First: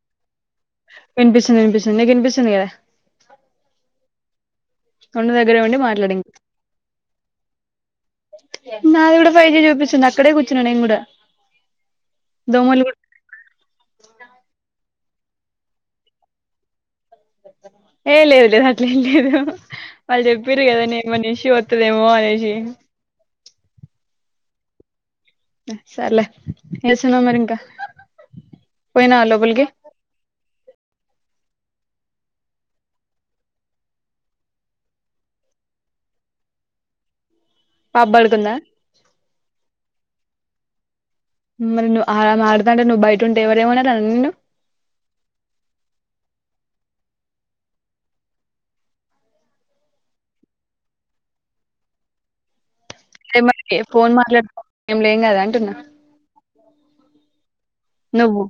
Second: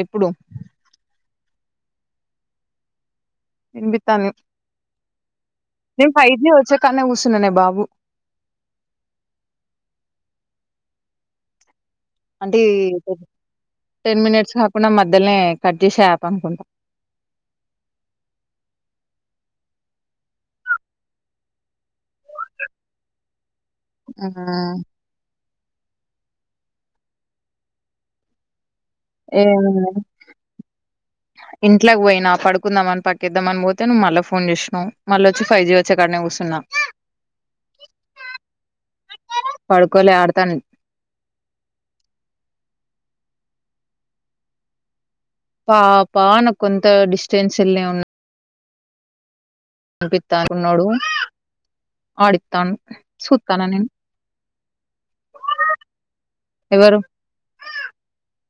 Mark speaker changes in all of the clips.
Speaker 1: ఎప్పుడు
Speaker 2: ఆ సినగా వినిపిస్తుంది కదా
Speaker 1: వినిపిస్తుంది
Speaker 2: కొన్న దగ్గర ఉండి మాట్లాడి
Speaker 1: వచ్చేకాన్నే కూసున్ననే బాబు
Speaker 2: నాది కూడా ఫైవ్ జీ చూపిస్తుంది అక్కడే కూర్ చున నేన్ గూడా
Speaker 1: అంటే ఒక టెన్ మినిట్స్ న కుడ మధ్యలో కట్ చేశాయి అమ్మ
Speaker 2: ఏం లేదు లేదు అట్లే ఏం లేదు హ హ వాళ్ళు ఎవరు కదా నీ మనిషి వతదేమో అనేసి
Speaker 1: ఆ
Speaker 2: సర్లే ఏసిన మరింకా పోయినావా లోపలికి
Speaker 1: ఇంట్లక్ పోయిన పడుకుందామని పక్కేద్దామని పోతే నువ్వు మళ్ళా ఫోన్ చేసినావ్ మల్లోచ్చి ఫైవ్ జీ వచ్చే కానే కూర్చున్నం
Speaker 2: పాప పడుకుందా
Speaker 1: తని
Speaker 2: మరి నువ్వు ఆ ఆడుతా అంటే నువ్వు బయట ఉంటే ఎవర ఏమన్నారడి నిన్ను
Speaker 1: పాపా నాకు కొంత డిస్టెన్స్నే ఉన్నాయి పంపిస్తాకున్నాడు ఆడిస్తాను
Speaker 2: అదే మరి ఫోన్ మట్లాడు ఏం లేం కదా అంటున్నా
Speaker 1: ఎవరు
Speaker 2: నువ్వు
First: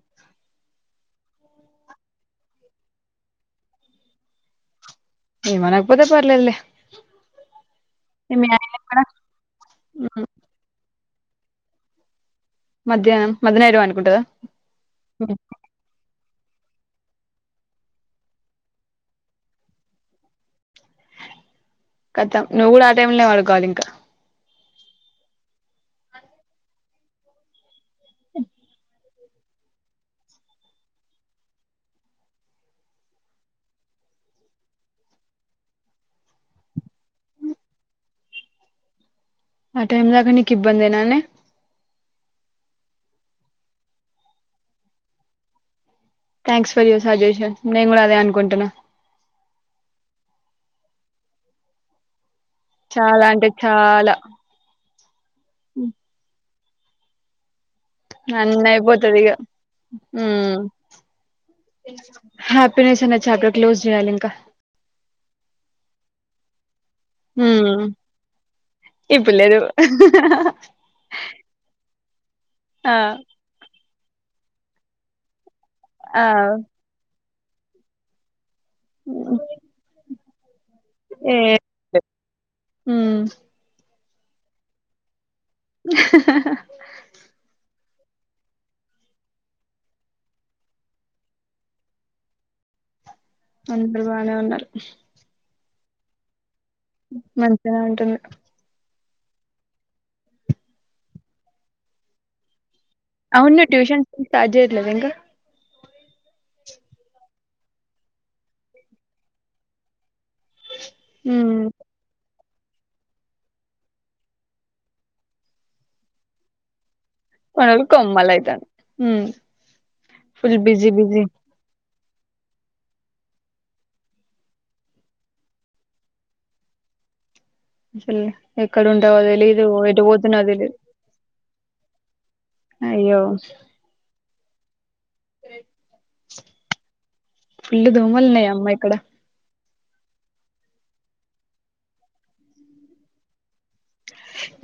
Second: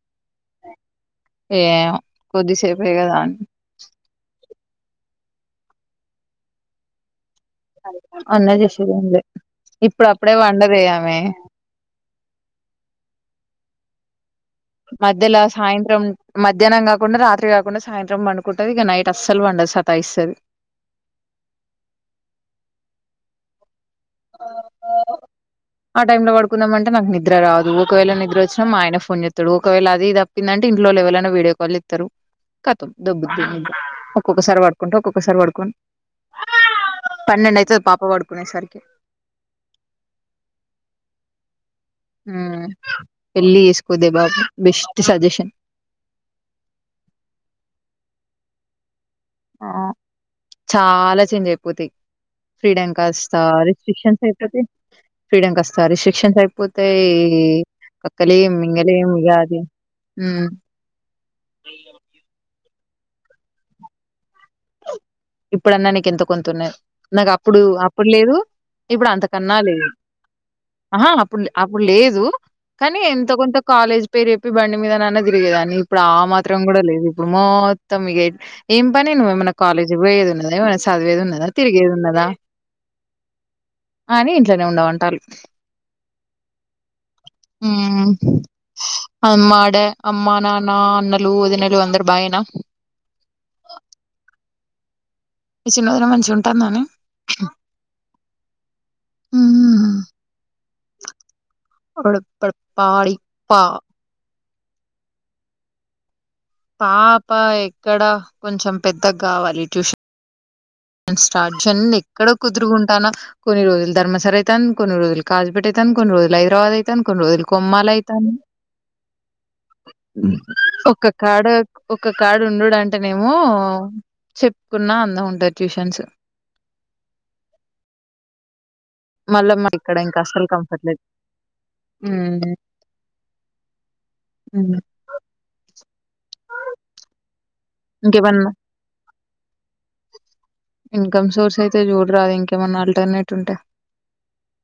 Speaker 1: ఏ కొద్దిసేపే కథ
Speaker 2: ఆమెనా పోతే పర్వాలేదు లె
Speaker 1: అన్నం చేసింది ఆమె లె ఇప్పుడు అప్పుడే వంట చేసేది ఆమె లె ే
Speaker 2: మధ్యాహ్ం మధ్యాహ్నం పడుకుంటావ
Speaker 1: మధ్యలో సాయంత్రం మధ్యాహ్నం కాకుండా రాత్రి కాకుండా సాయంత్రం వండుకుంటది ఇక నైట్ అస్సలు పడదు సతా ఇస్తుంది
Speaker 2: కతం నువ్వు కూడా ఆ టైమ్ లో వాడుకోవాలి ఇంకా
Speaker 1: ఆ ఆ టై లో పడుకుందంమంటే నాకు నిద్ర రాదు కోయల దగర వచ్చిన ఆయ ఫోన్్య ఇక్కడు ఒకవేళ అది తప్పిందంటే ఇంట్లో ఎవలైనా వీడియో కాలు ఇస్తారు కతం దబ్బద్ ఒక్కొక్కసారి పడుకుంటే ఒక్కొక్కసారి పడుకొని పన్నెండు అయితు పాప పడుకునేసరికి
Speaker 2: ఆ టైమ్ దకనీకి ఇబ్బందందినానే
Speaker 1: పెళ్ళి చేసుకోద బాబు బెస్ట్ సజెషన్
Speaker 2: థ్యాంక్స్ ఫర్ యూసజెషన్ నేను కూడా అదే అనుకుంటున్నా
Speaker 1: ఆ చాలా చేంజ్ అయిపోతాయి ఫ్రీడెక్
Speaker 2: చాలా
Speaker 1: వస్తా
Speaker 2: అంటే చాలా
Speaker 1: రిస్ట్రిక్షన్స్ అయిపోతే ఫ్రీడక్ వస్తా రిస్ట్రిక్షన్స్ అయిపో పోతే
Speaker 2: నన్న అయిపోతుందిగ
Speaker 1: మ్
Speaker 2: హ ప్డర్ క్లోజ్ చేయాలి ఇంకా
Speaker 1: ఇప్పుడన్నా నీకు అంతః కొొంతున్నా నాకు అప్పుడు
Speaker 2: ఉమ్
Speaker 1: అప్పుడు లేదు ఇప్పుడు అంతకన్నా లేదు ఆహా అప్పుడు అప్పుడు లేదు
Speaker 2: ఆ
Speaker 1: కానీ ఎంత కొంత కాలేజ్ పేరేప్ప బండి మీద నాన్న జిరిగేాని ఇప్పుడు ఆ మాత్రం కూడా లేదు మొత్త ఏం పని నువ్వ ఏమైనా కాలే వేదు చదువేది
Speaker 2: ఏ
Speaker 1: ఉన్నదా తిరిగేదు ఉన్నదా
Speaker 2: ఉమ్
Speaker 1: అని ఇంట్లోనే ఉండవుంటారు అమ్మాడ అమ్మా నానా అన్నలు అదనలు అందారు బాగున్నారా
Speaker 2: అందరు బానే ఉన్నారు
Speaker 1: [unintelligible]
Speaker 2: మంచిగా ఉంటుంది
Speaker 1: మ్మ్
Speaker 2: అవును ట్యూషన్ స్టార్ట్ చేయలేదా ఇంకా
Speaker 1: పాప ఎక్కడా కొంచెం పెద్దగా కావాలి ట్యూషన్
Speaker 2: ఉమ్
Speaker 1: స్టార్ట్ [unintelligible] ఎక్కడ కుదురుకుంటాను కొన్ని రోజులు ధర్మ సార్ అయితన్ కొన్ని రోజు కాజపేట అయితను కొన్ని రజులు హైరాబాద్ అయి [unintelligible]
Speaker 2: మనోళ్ళు
Speaker 1: కొమ్మాలయితను
Speaker 2: కొమ్మలైతాండ్రు ఉమ్ ఫుల్ బిజీ బిజీ
Speaker 1: ఒకాడ ఒక కార్డు ఉండడు అంటేనేేమో చెప్పుకున్నా అందం ఉంటుది ట్యూషన్స్
Speaker 2: [unintelligible] ఎక్కడ ఉంటావుోో తెలీదు ఎటు పోతున్నో తెలిదు
Speaker 1: మ్మ్
Speaker 2: అయ్యో
Speaker 1: మ్మ్
Speaker 2: ఫుల్ దోమలు ఉన్నాయ్
Speaker 1: ఇంకేమన్నా
Speaker 2: అమ్మా ఇక్కడ
Speaker 1: ఇంకమ్ సోర్స్ అయితే చూడరాదు ఇంకేమన్నా ఆల్టర్నేట్ ఉంటే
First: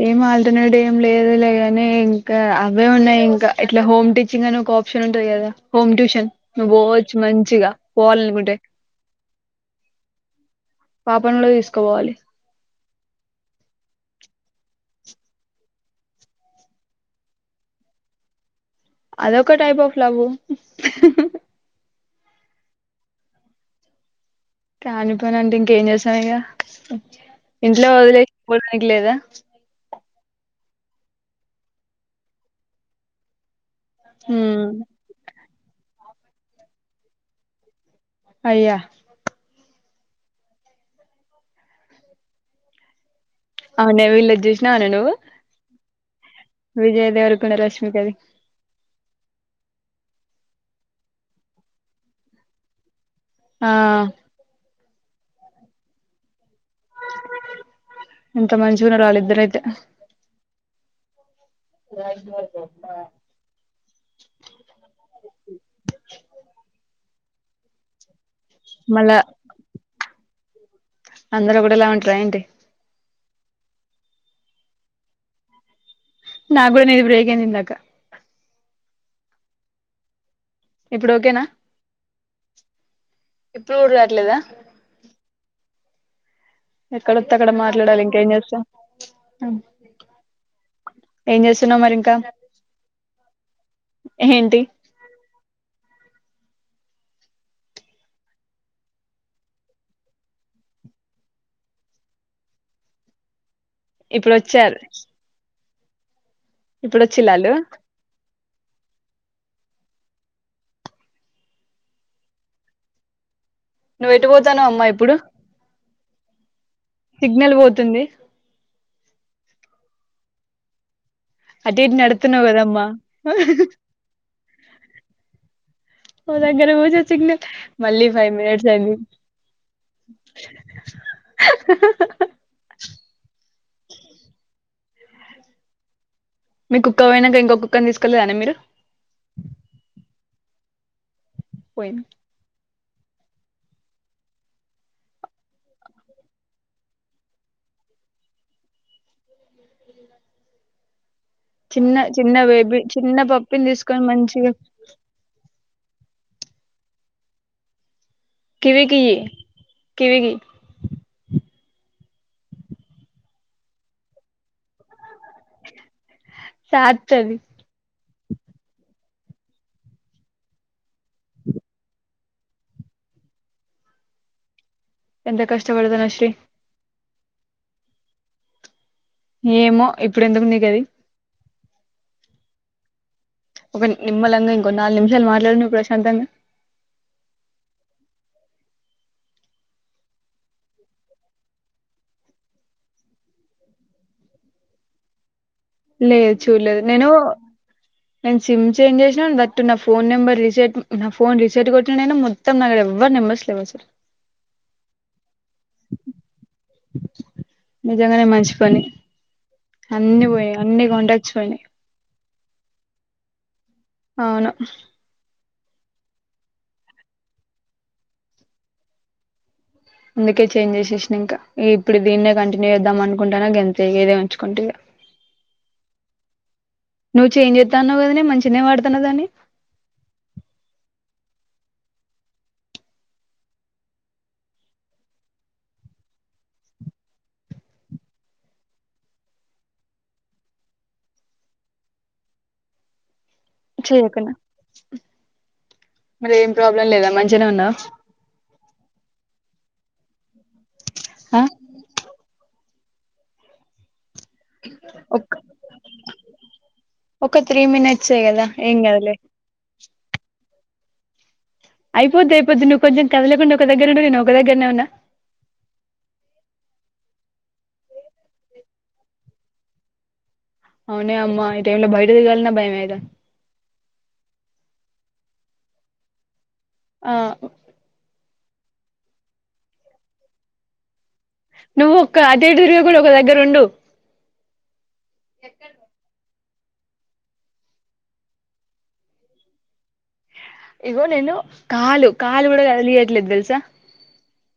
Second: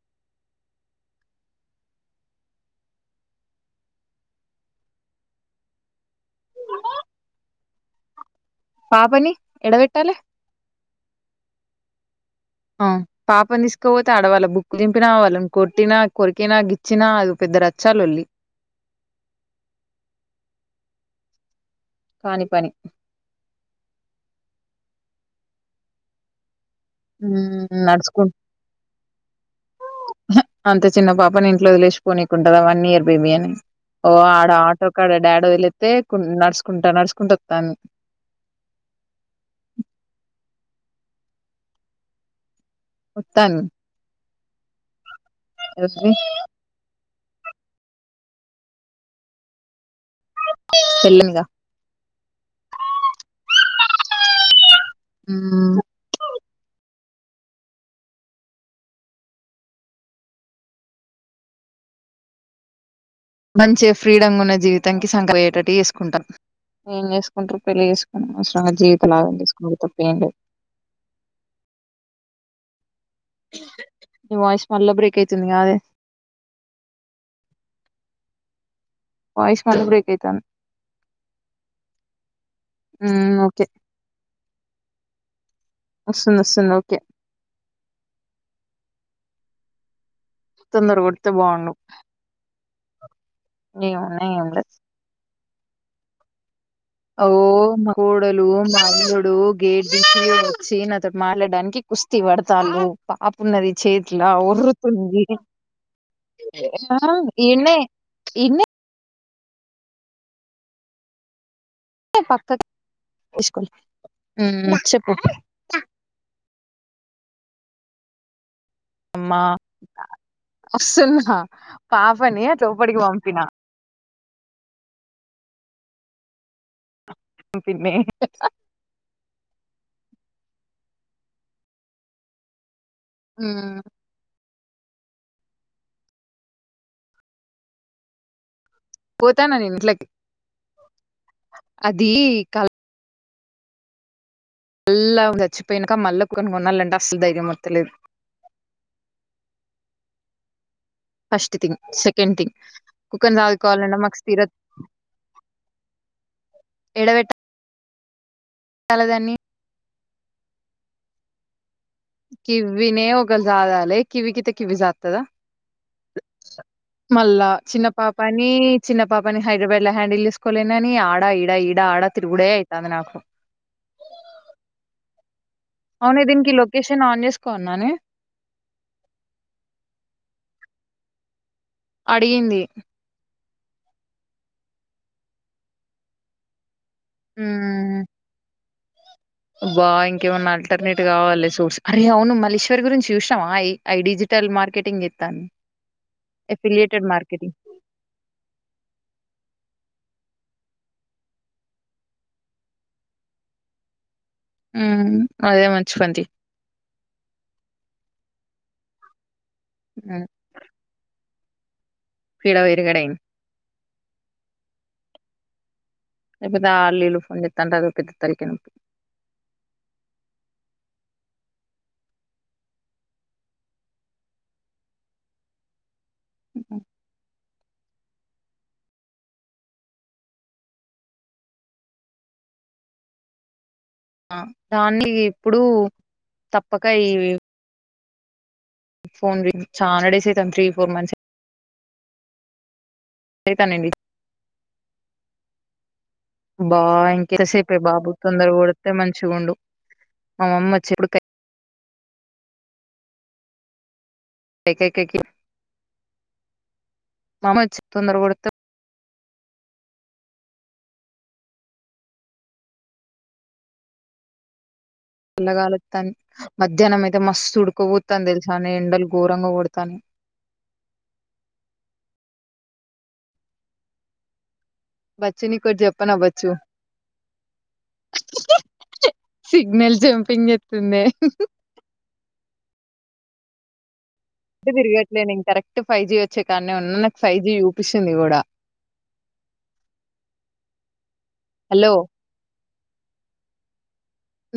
Speaker 2: ఏం ఆల్టర్నేట్ ఏం లేదు లేగానే ఇంకా అవే ఉన్నాయి ఇంకా ఇట్లా హోమ్ టీచింగ్ అని ఒక ఆప్షన్ ఉంటంది కదా హోమ్ ట్యూషన్ నువ్వు పోవచ్చు మంచిగా పోవాల అనుకుంటే
Speaker 1: పాపని యాడవెట్టాలే
Speaker 2: పాపను కూడా తీసుకోపోవాలి
Speaker 1: ఆ పాపం తీసుకోపోతే ఆడవాళ్ళ బుక్కు దింపినా వాళ్ళని కొట్టినా కొరికినా గిచ్చినా అ పెద్ద రచ్చా లొల్లి
Speaker 2: అదొక టైప్ ఆఫ్ లవ్వు
Speaker 1: కాని పని
Speaker 2: కాని పని అంటే ఇంకేం చేశాను ఇక
Speaker 1: మ్మ్
Speaker 2: ఇంట్లో
Speaker 1: నడుచుకుం
Speaker 2: వదిలేపోవడానికి లేదా
Speaker 1: అంతే చిన్న పాపని ఇట్లో వదిలేచకోని ఉంటుదా వన్ ఇయర్ బేబీ అని ఓ ఆడ
Speaker 2: హ్మ్
Speaker 1: ఆటో కడ డాడో వదిలేస్తే నడుచకుంటా నడుచుకుంటూ వస్తాను
Speaker 2: అయ్యా
Speaker 1: వత్తాంది
Speaker 2: అవునే [unintelligible] [unintelligible] నువ్వు
Speaker 1: [unintelligible]
Speaker 2: విజయ్ దేవరకొండ రష్మికది
Speaker 1: పెళ్లనిగా
Speaker 2: ఆ
Speaker 1: ఉమ్
Speaker 2: ఎంత మంచిగున్నరు వాళ్ళిద్దరయితే.
Speaker 1: మంచిగ ఫ్రీడమ్ గున్న జీవితంకి, సంక అరిగేటట్టు చేసుకుంటార్రు. ఉమ్ కుంటరు పెళ్లి చేస్ అనవసరంగా జీవితాలు ఆగం చేస్కునుడు తప్ప ఏం లేదు.
Speaker 2: అందరోకటే లాగా ఉంటరా ఏంటి?
Speaker 1: వాయిస్ మళ్ళా బ్రేక్ అయితుంది కాదే?
Speaker 2: నాక్కూడ, నీది బ్రేక్ అయింది ఇందాకా.
Speaker 1: వాయిస్ మళ్ళ బ్రేక్ ఎయితాంది.
Speaker 2: ఇప్పుడు ఓకేనా?
Speaker 1: ఉమ్ ఓకే
Speaker 2: ఇప్పుడు కూడ రాట్లేదా?
Speaker 1: వస్ ఉమ్ వస్తుంది. ఓకే
Speaker 2: ట్లాడాలింక ఇంకేం చేస్తాం?
Speaker 1: తొందర కొడితే
Speaker 2: ఏం చేస్తున్నవు మరి ఇంకా?
Speaker 1: ఏమ్మున్నయి? ఏం
Speaker 2: ఏంటి
Speaker 1: లేదు. అగో మా కోడలు, మా అల్లుడు గేట్ తీసి, వచ్చి నాతోటి మాట్లాడానికి, కుస్తీ పడతాళ్ళు. పాప్ ఉన్నది చేతులా,
Speaker 2: ఇప్పుడు వచ్చారు
Speaker 1: ఒర్రుతుంది. ఆ
Speaker 2: ఇప్పుడు వచ్చిల్లా ఆళ్ళు
Speaker 1: ఈడ్నే, ప్చ్ ఈడ్నే. పక్కక్ తీసుకోల్లి
Speaker 2: నువ్వు ఎటు పోతానవ్
Speaker 1: ఉమ్,
Speaker 2: అమ్మా
Speaker 1: చెప్పు.
Speaker 2: ఇప్పుడు సిగ్నల్ పోతుంది.
Speaker 1: అమ్మా, అస్సలు
Speaker 2: అటు ఇటు
Speaker 1: పాపని
Speaker 2: నడుతున్నావు
Speaker 1: అటు
Speaker 2: కదమ్మా
Speaker 1: లోపడికి పంపిన.
Speaker 2: ఓ దగ్గర కూర్చోచ్
Speaker 1: పంపిన్నే
Speaker 2: మళ్ళీ ఫైవ్ మినిట్స్ అయింది.
Speaker 1: ఉమ్
Speaker 2: మీ కుక్క పోయినంక ఇంకొ కుక్కను తీసుకోలేదానే మీరు?
Speaker 1: పోతానా నేను ఇంట్లకి.
Speaker 2: పోయింది
Speaker 1: అదీ కల్ ళ్ళా అవి చచ్చిపోయినాక, మళ్ళా కుక్కను కొనాలంటే, అస్సలు ధైర్యం వత్త లేదు. ఫస్ట్ థింగ్,
Speaker 2: చిన్న
Speaker 1: సెకండ్
Speaker 2: చిన్న
Speaker 1: థింగ్
Speaker 2: బేబీ చిన్న
Speaker 1: కుక్కని
Speaker 2: పప్పిని
Speaker 1: సాదుకోవాలన్నా
Speaker 2: తీసుకొని
Speaker 1: మాకు స్థిర
Speaker 2: మంచిగా
Speaker 1: ఏడబెట్టల్
Speaker 2: కివికియ్యి కివికి
Speaker 1: కివ్వినే ఒకల్ జాదాలే, కివికిత్తె కివి జాద్ కదా
Speaker 2: సాత్తది
Speaker 1: మళ్ళ చిన్న పాప పని చిన్న పాపని హైదరాబాద్ హ్యాండిల్ తీసుకోలేనని ఆడా ఈడ ఈడ ఆడ తిరుగుడే అవుతుంది నాకు
Speaker 2: ఎంత కష్టం
Speaker 1: అనే ది క లోకష్ నాన్ వెేజ్ కో ఉన్నాను
Speaker 2: ఏమో ఇప్పుడు ఎందుకున్నాయి కది
Speaker 1: అడిగింది
Speaker 2: ఒక నిమ్మలంగా ఇంకోొ నాలుగు నిమిషాలు మాట్లాడును ప్రశాంతంగా
Speaker 1: హ బా ఇంకేమన్నా ఆల్టర్నేట్ కావాలి సోర్స్ అరే అవును మల్లేశ్వరి గురించి చూసినాం అఐ డిజిటల్ మార్కెటింగ్ ఇస్తాను
Speaker 2: లేదు చూడలేదు నేను నేను సిమ్ చేంజ్ చేసినా తట్టున్న ఫోన్ నెంబర్ రీసెట్ నా ఫోన్ రీసెట్ కొట్టినై మొత్తం నాడ ఎవరు నెంబర్స్ లేవ సార్
Speaker 1: అదే మంచి పంది
Speaker 2: నిజంగానే మంచి పని అన్న పోయి అన్నిీ గండ సడి
Speaker 1: పడ వయరుగడైన
Speaker 2: అవును
Speaker 1: ఎ పెతే ఆ అల్లీలు ఫోన్ చెత్తాంట అ పెద్ద తరికి నపి
Speaker 2: అందుకే చేంజ్ చేసేసిన ఇంకా ఇప్పుడు దీన్నే కంటిన్యూ చేద్దాం అనుకుంటాన్నా ఎంతగేదే ఉంచుకుంటేద ను చంజ వాతాన్నా కదనే మంచిినే వాడుతాన్నా దాని
Speaker 1: ఆ దాన్ని ఇప్పుడుూ తప్పక ఈ ఫోన్ చా నడేసతాం త్రీ ఫోర్ మంత్స్ తానండి
Speaker 2: చేయకున్నా మరి ఏం
Speaker 1: బా
Speaker 2: ప్రాబ్లం లేదా
Speaker 1: ఇంక
Speaker 2: మంచిగనే ఉన్నావా
Speaker 1: ఎంతసేపుే బాబు తొందర కొడితే మంచిగా ఉండు అమ్మచ్చ
Speaker 2: ఆ
Speaker 1: కై కై కై కై
Speaker 2: ఒక
Speaker 1: మా అమ్మ
Speaker 2: త్రీ
Speaker 1: వచ్చి తొందర
Speaker 2: మనిట్స్ేగదా
Speaker 1: గొడితే
Speaker 2: హంగ్ అదలే అయిపోద్దియిద్ నువ్ కొంచెం కదలేకుండా ఒక దగ్గ ఉడువు నే ఒక దగ్రనే ఉన్నా
Speaker 1: పల్లగాలుస్తాను మధ్యాహ్నం అయితే మస్తు ఉుడుకోపోతాను తెలుసాను ఎండలు ఘోరంగా కొడతాను
Speaker 2: అవునే అమ్మా ఇయితే ఎల బయటది గలి భయ మతే
Speaker 1: బచ్చుని కొ చెప్పన్వచ్చు
Speaker 2: ఆ
Speaker 1: సిగ్నల్ జంపింగ్ ఎస్తుంది
Speaker 2: నువ్ ఒక్క అదేడు కూడా ఒక దగ్గర ఉండు
Speaker 1: ఇ బిర్యానీ కరెక్ట్ ఫై్ీ చ్చకాన్న ఉన్నా నాకు ఫైవ్ జీ చూపిస్తుంది కూడా
Speaker 2: ఇగో నేను
Speaker 1: హలో
Speaker 2: కాలు కాలు కూడా పియ్యట్లేదు తెలుసా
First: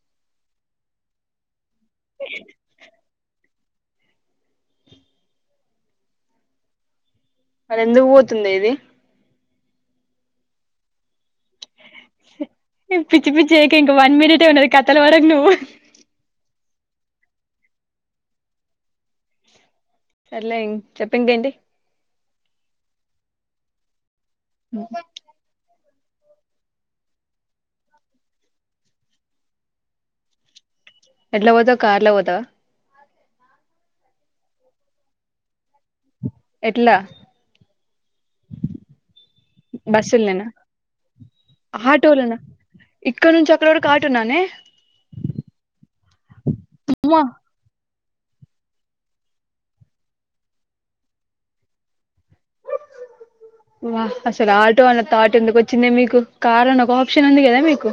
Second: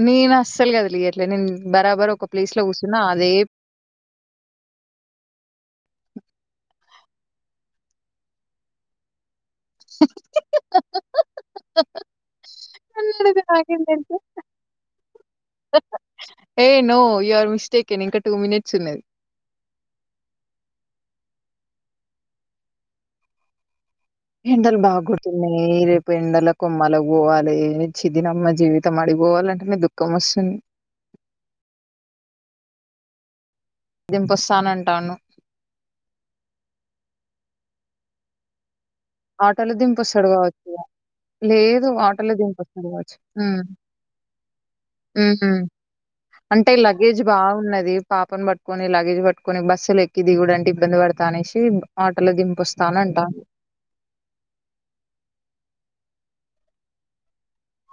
Speaker 1: నేను అసలు కదిలియట్లే నేను బరాబర్ ఒక ప్లేస్ లో కూర్చున్నా అదే
Speaker 2: మరి ఎందుకు పోతుందే ఇది
Speaker 1: [inaudible] నన్ను
Speaker 2: పిచ్చి
Speaker 1: అడిగితే
Speaker 2: పిచ్చి చేయక
Speaker 1: నాకేం
Speaker 2: ఇంకా వన్
Speaker 1: తెలుసు
Speaker 2: మినిట్ ఏ ఉన్నది కథలు పడకు నువ్వు
Speaker 1: ఏయ్ నో యు ఆర్ మిస్టేకన్ ఇంకా టూ మినిట్స్ ఉన్నది
Speaker 2: సర్లే చెప్పు ఇంకేంటి
Speaker 1: ఎండలు బాగా కొడుతున్నాయి రే ఎండల కొమ్మల పోవాలి ఛీ దినమ్మ జీవితం అడిపోవాలంటే న దుఃఖం వస్తుంది
Speaker 2: ఎట్ల పోతావ్ కార్‌లో పోతావా
Speaker 1: దింపొస్తానంటాను
Speaker 2: ఎట్లా
Speaker 1: ఆటోలో దింపొస్తాడు
Speaker 2: బస్సుల్నేనా
Speaker 1: కావచ్చు ఇక లేదు ఆటోలు
Speaker 2: ఆటోలనా
Speaker 1: దింప వొస్తాడు కావచ్చు
Speaker 2: ఇక్కడ నుంచి అక్కడ వరకు ఆటోనానే
Speaker 1: ఉమ్ ఉమ్ అంటే లగేజ్
Speaker 2: అమ్మా
Speaker 1: బాగున్నది పాపని పట్టుకొని లగేజ్ పట్టుకొని బస్సుల ఎక్కి దిగుడంటే ఇబ్బంది పడతా అనేసి ఆటోలో దింపేస్తానంట
Speaker 2: వా అసలు ఆటో అన్న థాట్ ఎందుకు వచ్చిందే మీకు కార్ అన్న ఒక ఆప్షన్ ఉంది కదా మీకు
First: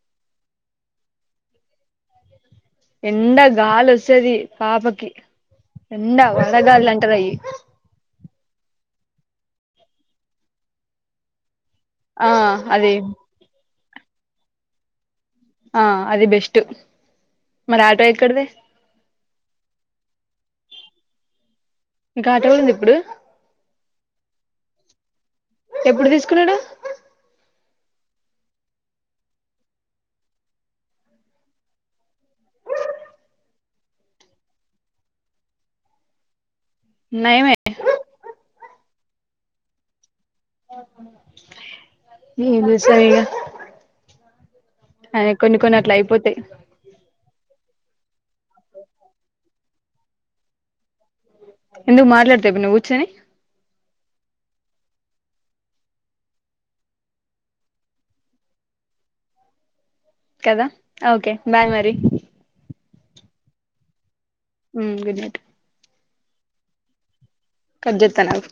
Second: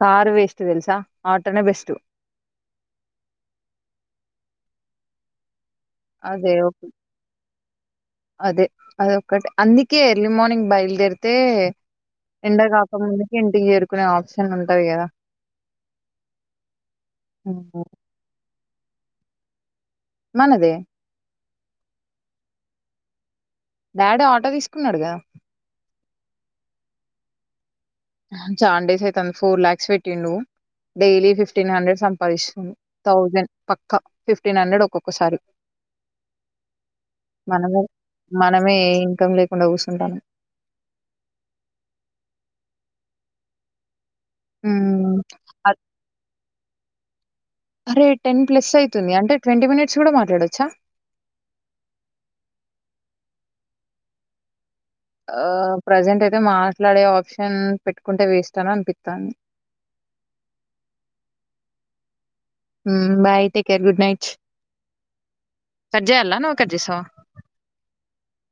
Speaker 1: కారు వేస్ట్ తెలుసా ఆటోనే బెస్ట్
Speaker 2: ఎండ గాలి వస్తాది పాపకి ఎండ
Speaker 1: అదే ఒక-
Speaker 2: వడగాలులంటారు అయి
Speaker 1: అదే అదొక్కటి అందుకే ఎర్లీ మార్నింగ్ బయలుదేరితే
Speaker 2: ఆ
Speaker 1: ఎండ
Speaker 2: అది
Speaker 1: కాక మందుకే ఇంటికి చేరు కునే ఆప్షన్ ఉంటది కదా
Speaker 2: ఆ అది బెస్ట్ మరి
Speaker 1: ఉమ్.
Speaker 2: ఆటో ఎక్కడిది
Speaker 1: మనదే
Speaker 2: మీకు ఆటో కూడా ఉందా ఇప్పుడు
Speaker 1: డాడీ ఆటో తీసుకున్నాడు కదా
Speaker 2: ఎప్పుడు తీసుకున్నాడు
Speaker 1: చానా డేస్ అయితాంది ఫోర్ లాక్స్ పెట్టిండు నువ్వు డైలీ ఫిఫ్టీన్ హండ్రెడ్ సంపాదిస్తుంది థౌజండ్ పక్కా ఫిఫ్టీన్ హండ్రెడ్ ఒక్కొక్కసారి
Speaker 2: నయమే
Speaker 1: మనమే మనమే ఏ ఇంకమ్ లే కుండా కూర్చుంటాను
Speaker 2: ఏది సరగా అ కొన్ని కొన్ని అట్ల అయిపోతాయి
Speaker 1: అరే టెన్ ప్లస్ అయితుంది అంటే ట్వంటీ మినిట్స్ కూడా మాట్లాడొచ్చా
Speaker 2: ఎందుకు మాట్లాడుతావా నువ్వు ఇప్పుడు కూర్చొని
Speaker 1: ఆ ప్రజెంట్ అయితే మాట్లాడే ఆప్షన్ పెట్టుకుంటే వేస్ట్ అని అనిపిత్తంది
Speaker 2: కదా ఓకే బాయ్ మరి
Speaker 1: um bye take care good night
Speaker 2: um good night
Speaker 1: కట్జేయాల్ల నువ్వు కట్జేస్సావ
Speaker 2: కట్ జేత్తన ఆగు